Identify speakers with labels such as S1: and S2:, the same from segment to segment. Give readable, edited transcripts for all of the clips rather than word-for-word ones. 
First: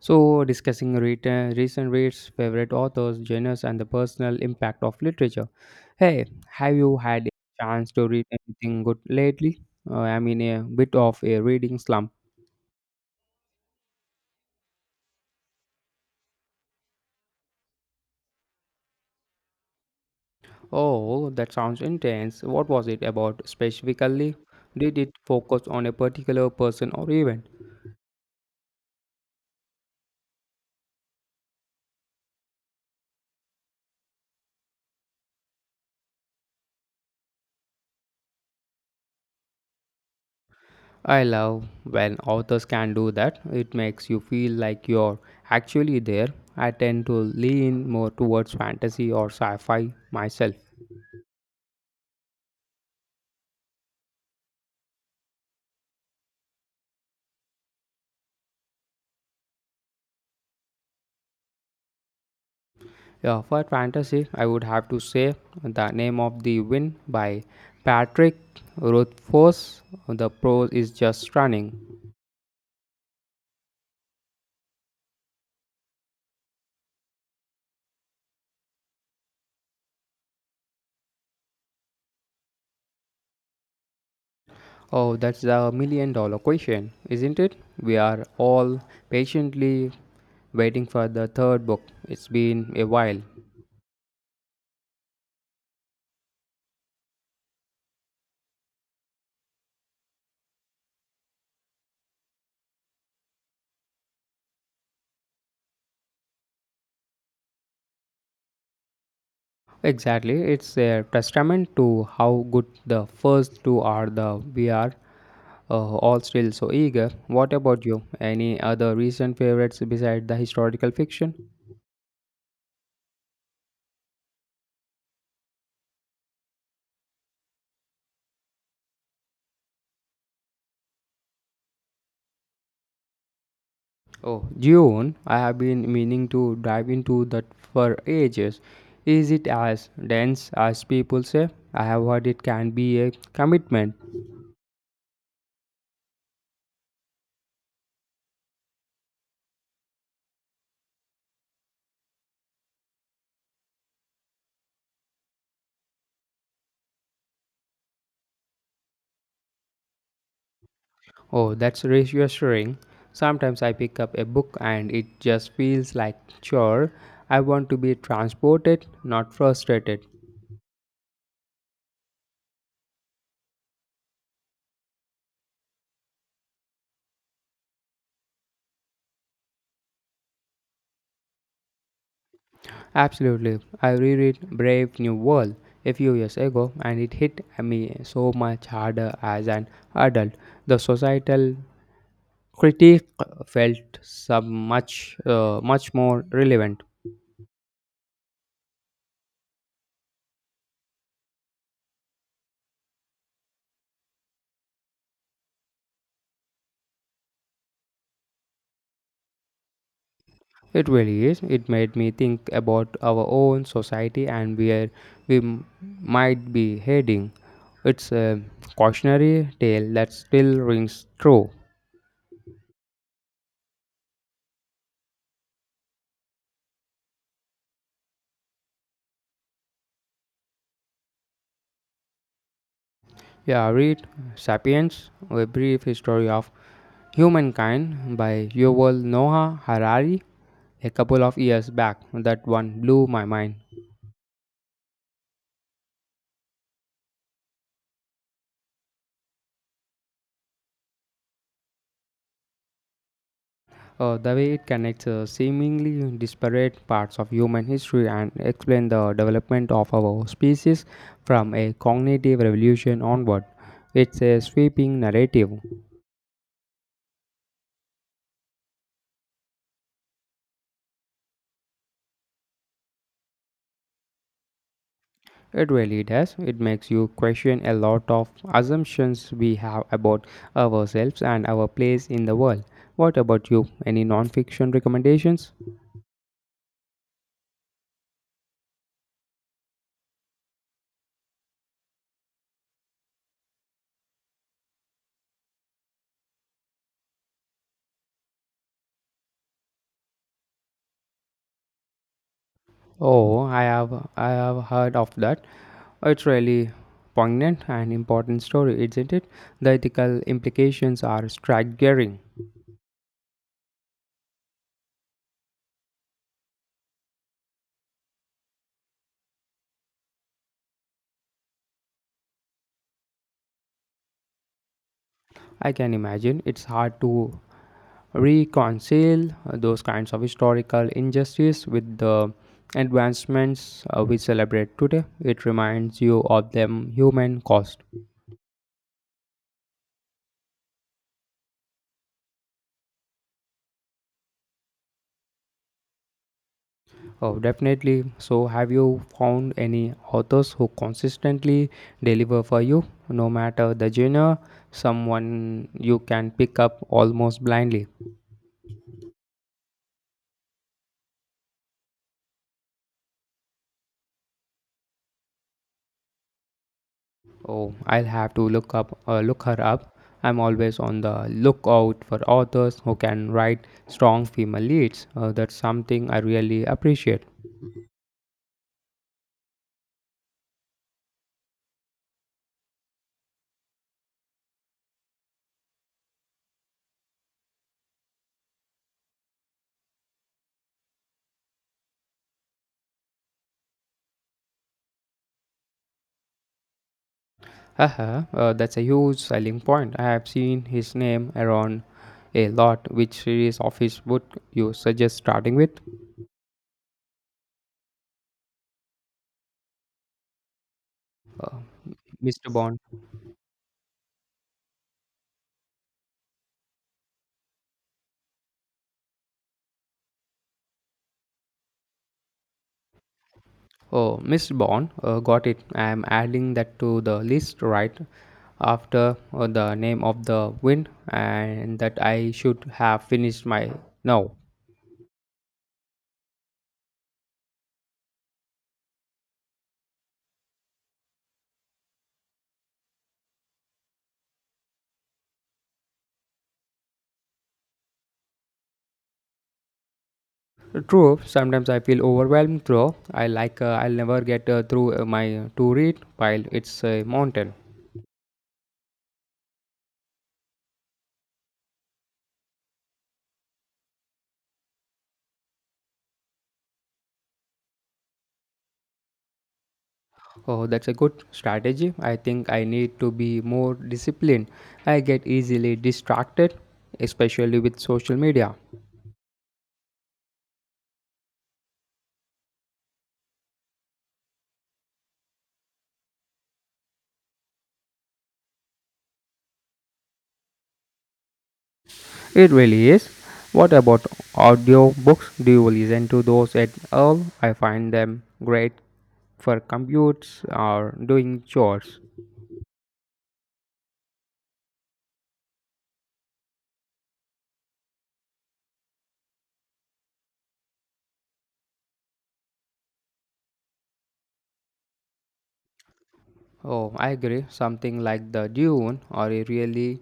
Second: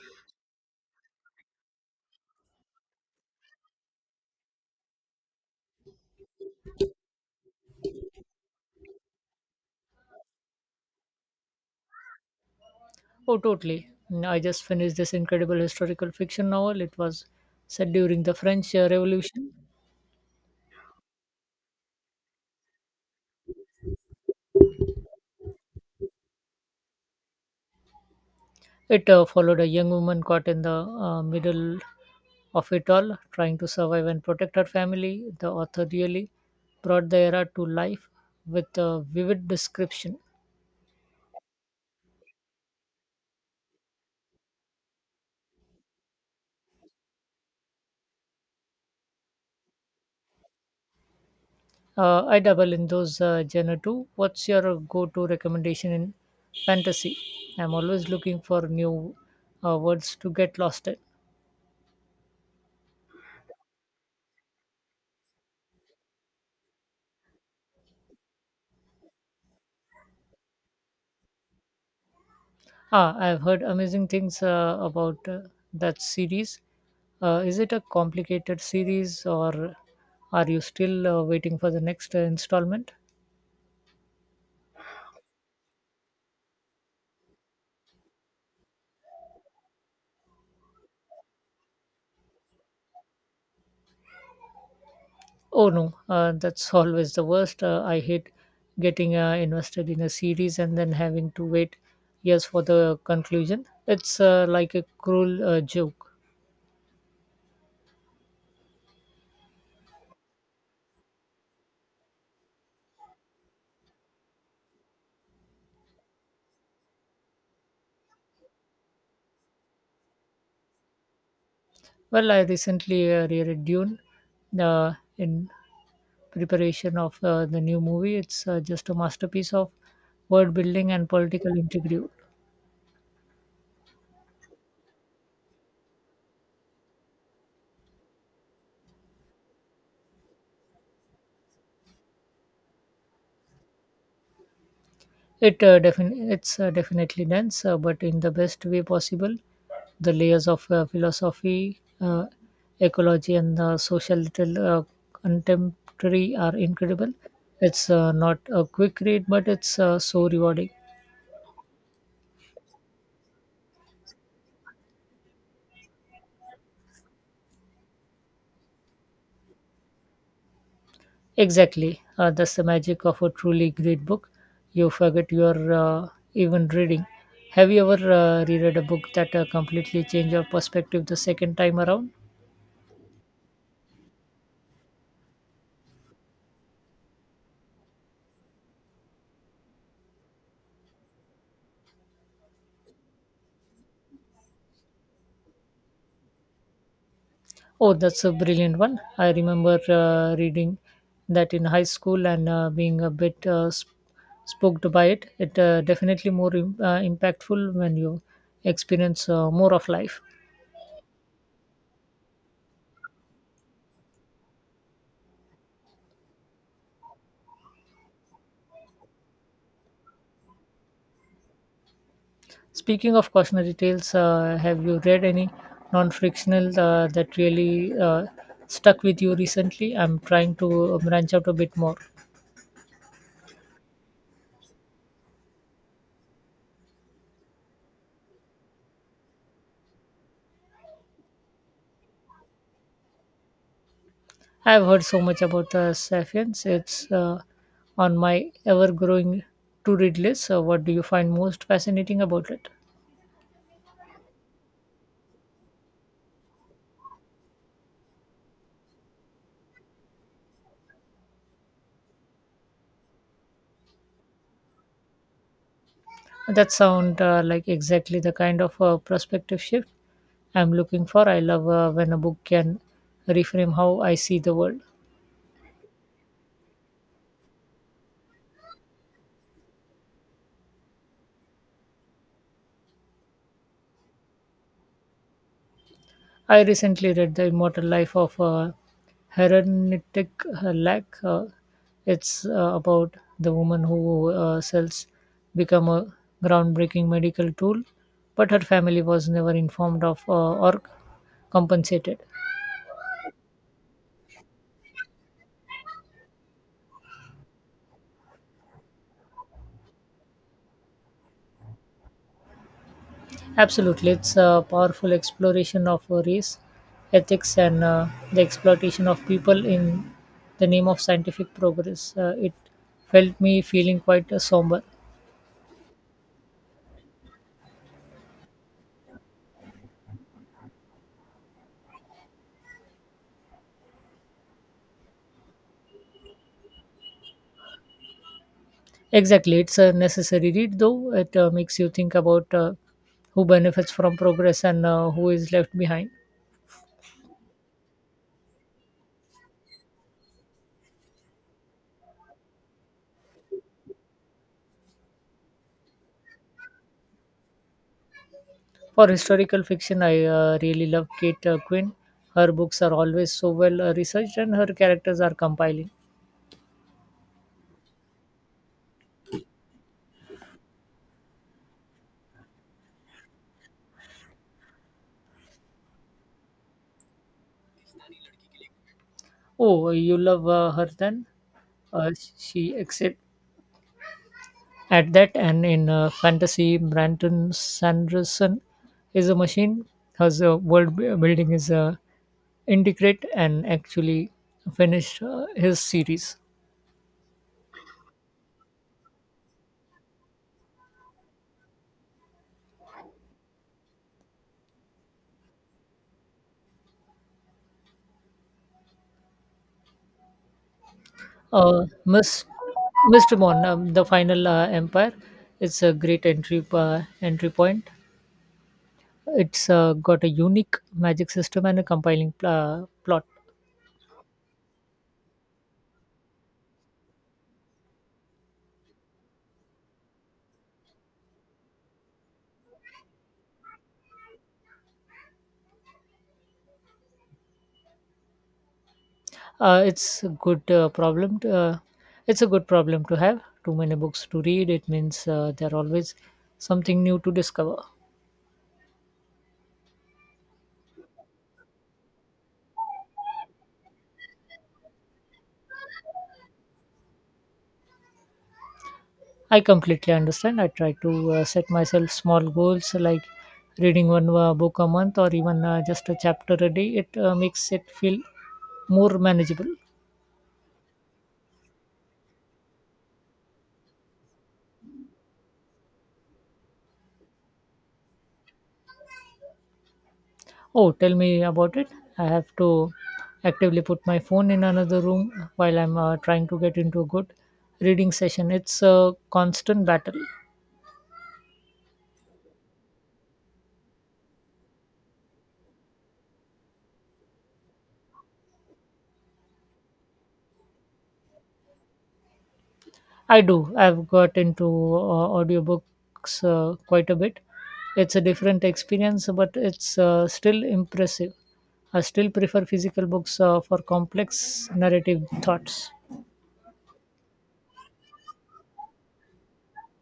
S1: So, discussing recent reads, favorite authors, genres, and the personal impact of literature. Hey, have you had a chance to read anything good lately? I'm in a bit of a reading slump.
S2: Oh, totally. Mm, I just finished this incredible historical fiction novel. It was set during the French Revolution.
S1: Oh, that sounds intense. What was it about specifically? Did it focus on a particular person or event?
S2: It followed a young woman caught in the middle of it all, trying to survive and protect her family. The author really brought the era to life with a vivid description.
S1: I love when authors can do that. It makes you feel like you're actually there. I tend to lean more towards fantasy or sci fi myself.
S2: I double in those genre too. What's your go to recommendation in fantasy? I'm always looking for new words to get lost in.
S1: Yeah, for fantasy, I would have to say The Name of the Wind by Patrick Rothfuss. The prose is just stunning.
S2: Ah, I've heard amazing things about that series. Is it a complicated series, or are you still waiting for the next installment?
S1: Oh, that's the million dollar question, isn't it? We are all patiently waiting for the third book. It's been a while.
S2: Oh no, that's always the worst. I hate getting invested in a series and then having to wait years for the conclusion. It's like a cruel joke.
S1: Exactly, it's a testament to how good the first two are. The we are all still so eager. What about you? Any other recent favorites besides the historical fiction?
S2: Well, I recently reread Dune in preparation of the new movie. It's just a masterpiece of world building and political intrigue.
S1: Oh, June, I have been meaning to dive into that for ages. Is it as dense as people say? I have heard it can be a commitment.
S2: It's definitely dense, but in the best way possible. The layers of philosophy, ecology, and the social little contemporary are incredible. It's not a quick read, but it's so rewarding.
S1: Oh, that's reassuring. Sometimes I pick up a book and it just feels like chore. I want to be transported, not frustrated.
S2: Exactly. That's the magic of a truly great book. You forget you're even reading. Have you ever reread a book that completely changed your perspective the second time around?
S1: Absolutely. I reread Brave New World a few years ago and it hit me so much harder as an adult. The societal critique felt some much much more relevant.
S2: Oh, that's a brilliant one. I remember reading that in high school and being a bit spooked by it. It definitely more impactful when you experience more of life.
S1: It really is. It made me think about our own society and where we m- might be heading. It's a cautionary tale that still rings true.
S2: Speaking of cautionary tales, have you read any non-fictional that really stuck with you recently? I'm trying to branch out a bit more.
S1: Yeah, read Sapiens, A Brief History of Humankind by Yuval Noah Harari a couple of years back. That one blew my mind.
S2: I've heard so much about the Sapiens. It's on my ever-growing to-read list. So what do you find most fascinating about it?
S1: The way it connects seemingly disparate parts of human history and explain the development of our species from a cognitive revolution onward. It's a sweeping narrative.
S2: That sound like exactly the kind of perspective shift I'm looking for. I love when a book can reframe how I see the world.
S1: It really does. It makes you question a lot of assumptions we have about ourselves and our place in the world. What about you? Any non-fiction recommendations?
S2: I recently read The Immortal Life of Herenetic Lack. It's about the woman who sells become a groundbreaking medical tool, but her family was never informed of or compensated.
S1: Oh, I have heard of that. It's really poignant and important story, isn't it? The ethical implications are staggering.
S2: Absolutely, it's a powerful exploration of race, ethics, and the exploitation of people in the name of scientific progress. It felt me feeling quite somber.
S1: I can imagine it's hard to reconcile those kinds of historical injustice with the advancements we celebrate today. It reminds you of them human cost.
S2: Exactly, it's a necessary read though. It makes you think about who benefits from progress and who is left behind.
S1: Oh, definitely. So, have you found any authors who consistently deliver for you, no matter the genre? Someone you can pick up almost blindly.
S2: For historical fiction, I really love Kate Quinn. Her books are always so well researched and her characters are compelling.
S1: Oh, I'll have to look her up. I'm always on the lookout for authors who can write strong female leads. That's something I really appreciate.
S2: Oh, you love her then? Uh, she excelled at that. And in fantasy, Brandon Sanderson is a machine. Her world building is intricate and actually finished his series.
S1: That's a huge selling point. I have seen his name around a lot. Which series of his book you suggest starting with?
S2: Uh, Miss,
S1: Mr. Bond.
S2: Mr. Mon, the final empire. It's a great entry point. It's got a unique magic system and a compiling plot.
S1: Oh, Mr. Bond, got it. I'm adding that to the list right after the name of the wind, and that I should have finished my now.
S2: Uh, it's a good uh, problem. To, uh, it's a good problem to have. Too many books to read. It means there are always something new to discover.
S1: True, sometimes I feel overwhelmed though. I like I'll never get through my to read pile. It's a mountain.
S2: I completely understand. I try to set myself small goals like reading one book a month or even just a chapter a day. It makes it feel more manageable.
S1: Oh, that's a good strategy. I think I need to be more disciplined. I get easily distracted, especially with social media.
S2: Oh, tell me about it. I have to actively put my phone in another room while I'm trying to get into a good reading session. It's a constant battle.
S1: It really is. What about audiobooks? Do you listen to those at all? I find them great for commutes or doing chores.
S2: I do. I've got into audiobooks quite a bit. It's a different experience, but it's still impressive. I still prefer physical books for complex narrative thoughts.
S1: Oh, I agree. Something like the Dune or a really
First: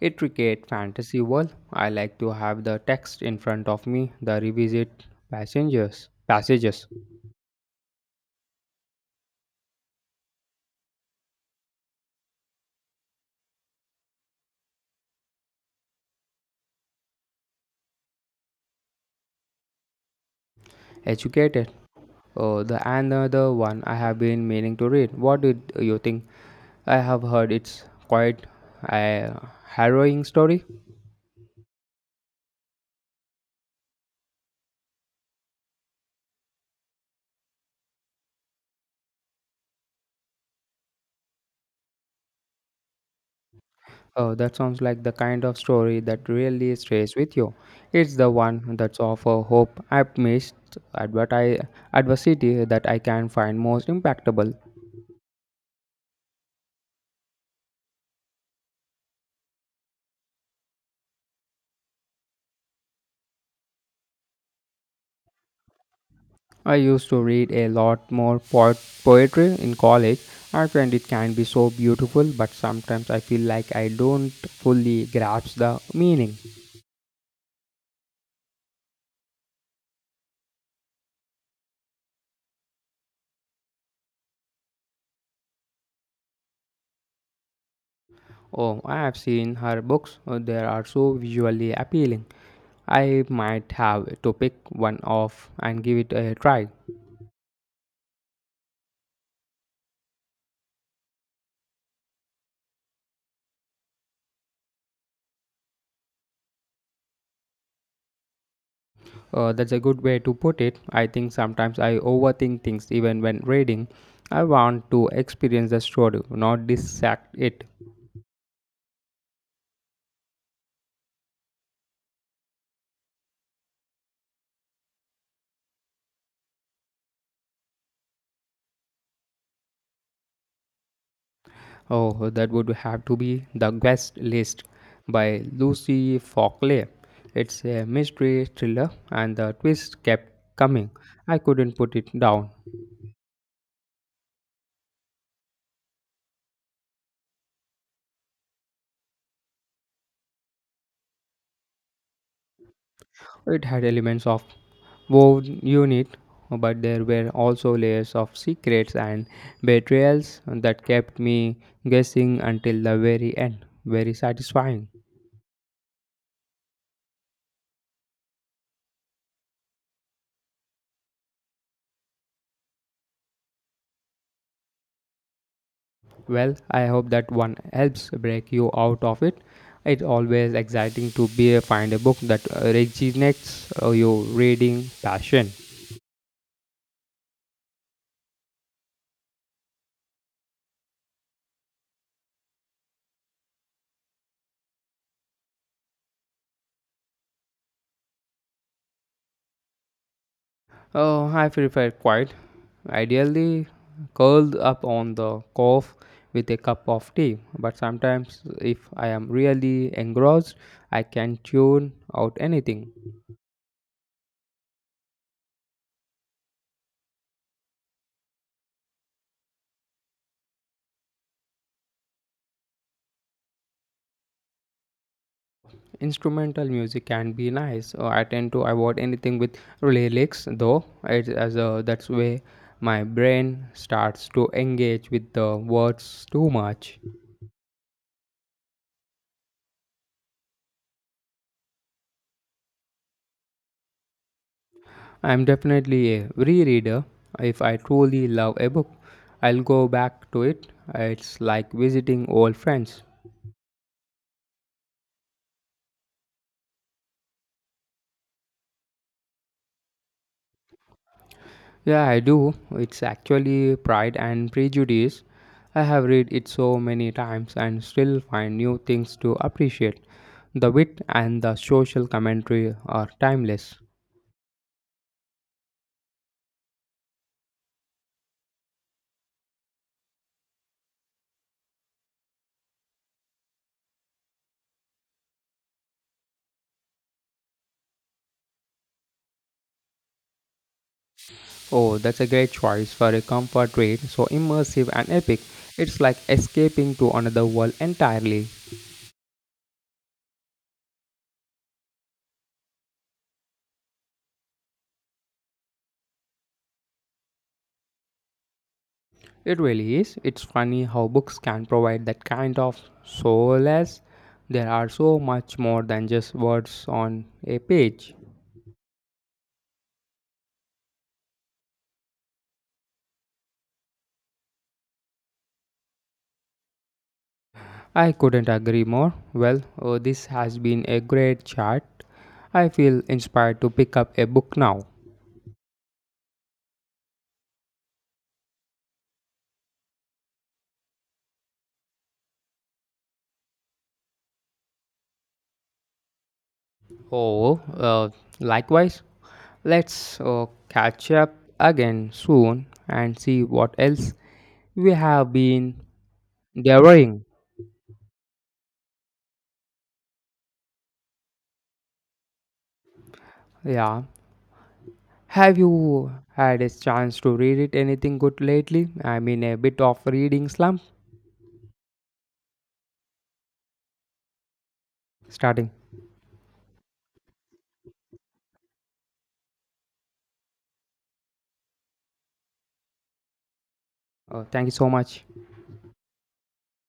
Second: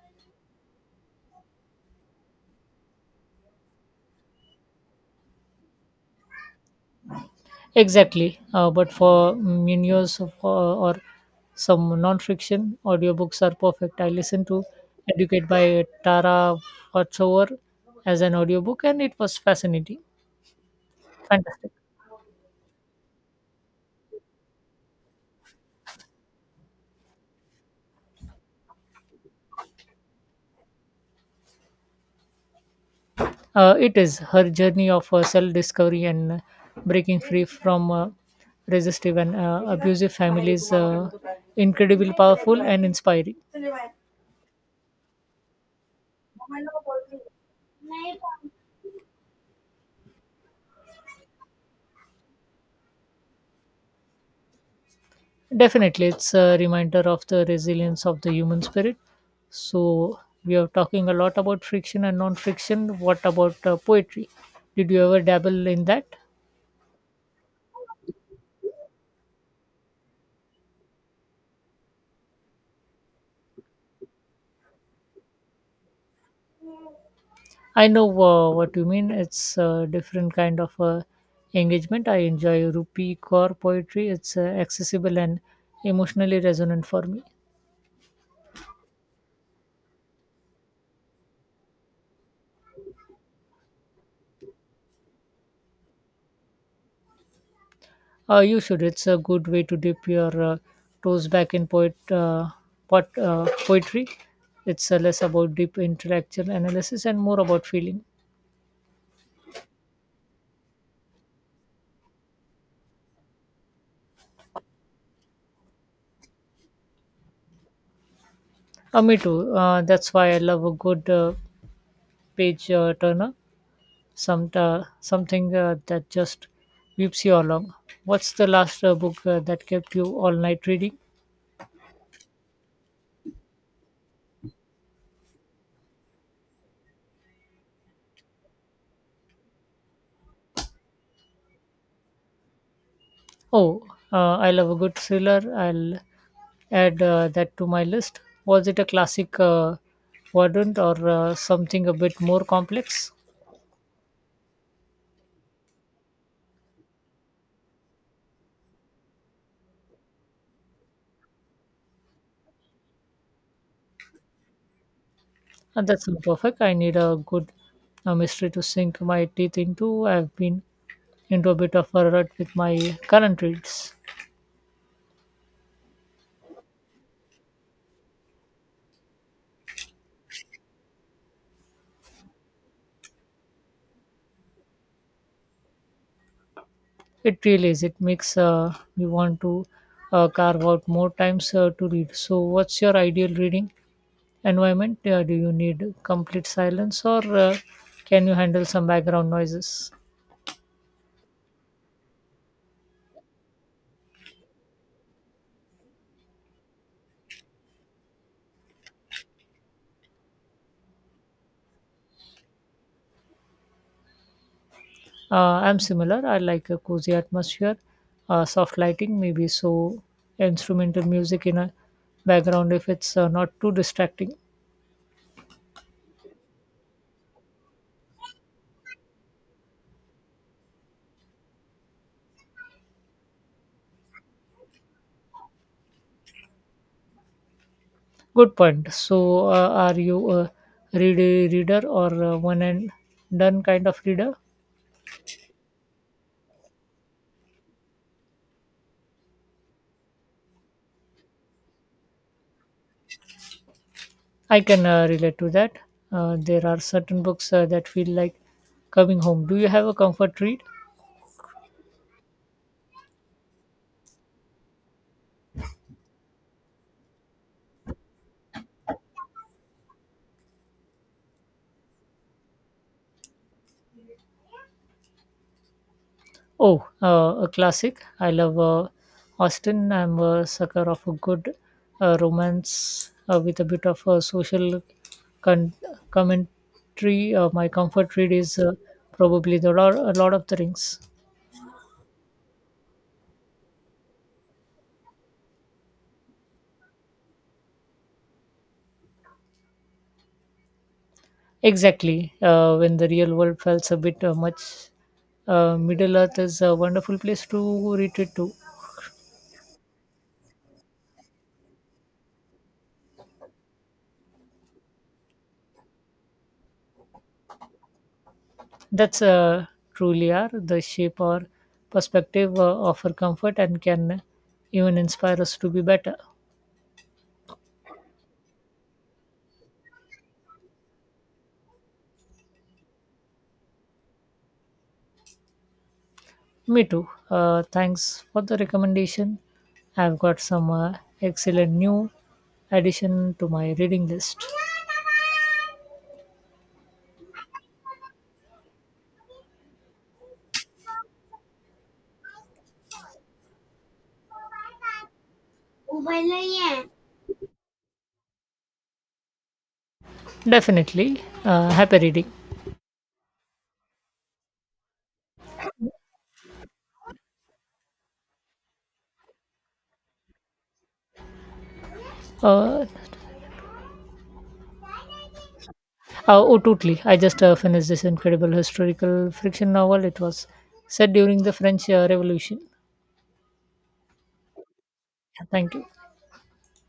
S1: intricate fantasy world. I like to have the text in front of me, the revisit passengers passages.
S2: Exactly. But for Munoz or some non-fiction audiobooks are perfect. I listen to Educate by Tara Westover as an audiobook and it was fascinating.
S1: Educated.
S2: Fantastic.
S1: Oh, the another one I have been meaning to read. What did you think? I have heard it's quite a harrowing story.
S2: It is her journey of self-discovery and breaking free from resistive and abusive families incredibly powerful and inspiring.
S1: Oh, that sounds like the kind of story that really stays with you. It's the one that's of a hope I've missed adverti- adversity that I can find most impactable.
S2: Definitely, it's a reminder of the resilience of the human spirit. So, we are talking a lot about friction and non friction. What about poetry? Did you ever dabble in that?
S1: I used to read a lot more poetry in college. I find it can be so beautiful, but sometimes I feel like I don't fully grasp the meaning.
S2: I know what you mean. It's a different kind of engagement. I enjoy Rupi Kaur poetry, it's accessible and emotionally resonant for me.
S1: Oh, I have seen her books. They are so visually appealing. I might have to pick one off and give it a try.
S2: You should. It's a good way to dip your toes back in poetry. It's less about deep intellectual analysis and more about feeling.
S1: That's a good way to put it. I think sometimes I overthink things even when reading. I want to experience the story, not dissect it.
S2: Me too. That's why I love a good page turner. Something that just whips you along. What's the last book that kept you all night reading?
S1: Oh, that would have to be The Guest List by Lucy Fockley. It's a mystery thriller, and the twist kept coming. I couldn't put it down.
S2: Oh, I love a good thriller. I'll add that to my list. Was it a classic verdant or something a bit more complex?
S1: It had elements of woven unit, but there were also layers of secrets and betrayals that kept me guessing until the very end. Very satisfying.
S2: And that's not perfect. I need a good mystery to sink my teeth into. I've been into a bit of a rut with my current reads.
S1: Well, I hope that one helps break you out of it. It's always exciting to be find a book that resonates your reading passion.
S2: It really is. It makes me want to carve out more times to read. So, what's your ideal reading environment, do you need complete silence or can you handle some background noises?
S1: Oh, I prefer quiet. Ideally, curled up on the couch with a cup of tea. But sometimes, if I am really engrossed, I can tune out anything.
S2: Uh, I'm similar. I like a cozy atmosphere, soft lighting, maybe so instrumental music in a background if it's not too distracting.
S1: Instrumental music can be nice. I tend to avoid anything with lyrics, though. It, as a, that's way my brain starts to engage with the words too much.
S2: Good point. So, are you a read reader or one and done kind of reader?
S1: I'm definitely a rereader. If I truly love a book, I'll go back to it. It's like visiting old friends.
S2: I can relate to that. There are certain books that feel like coming home. Do you have a comfort read?
S1: Yeah, I do. It's actually Pride and Prejudice. I have read it so many times and still find new things to appreciate. The wit and the social commentary are timeless.
S2: Oh, a classic. I love Austin. I'm a sucker of a good romance with a bit of social con- commentary. My comfort read is probably the Lord, a lot of the rings.
S1: Oh, that's a great choice for a comfort read, so immersive and epic. It's like escaping to another world entirely.
S2: Exactly. When the real world felt a bit much, Middle Earth is a wonderful place to retreat to.
S1: It really is. It's funny how books can provide that kind of solace. There are so much more than just words on a page.
S2: That's truly are the shape or perspective offer comfort and can even inspire us to be better.
S1: I couldn't agree more. Well, this has been a great chat. I feel inspired to pick up a book now.
S2: Me too. Thanks for the recommendation. I've got some excellent new addition to my reading list.
S1: Oh, likewise. Let's catch up again soon and see what else we have been devouring.
S2: Definitely. Happy reading.
S1: Yeah, have you had a chance to read it anything good lately? I'm in a bit of reading slump
S2: Uh, uh,
S1: starting.
S2: oh, totally. I just finished this incredible historical fiction novel. It was set during the French Revolution.
S1: Thank you so much.
S2: Thank you.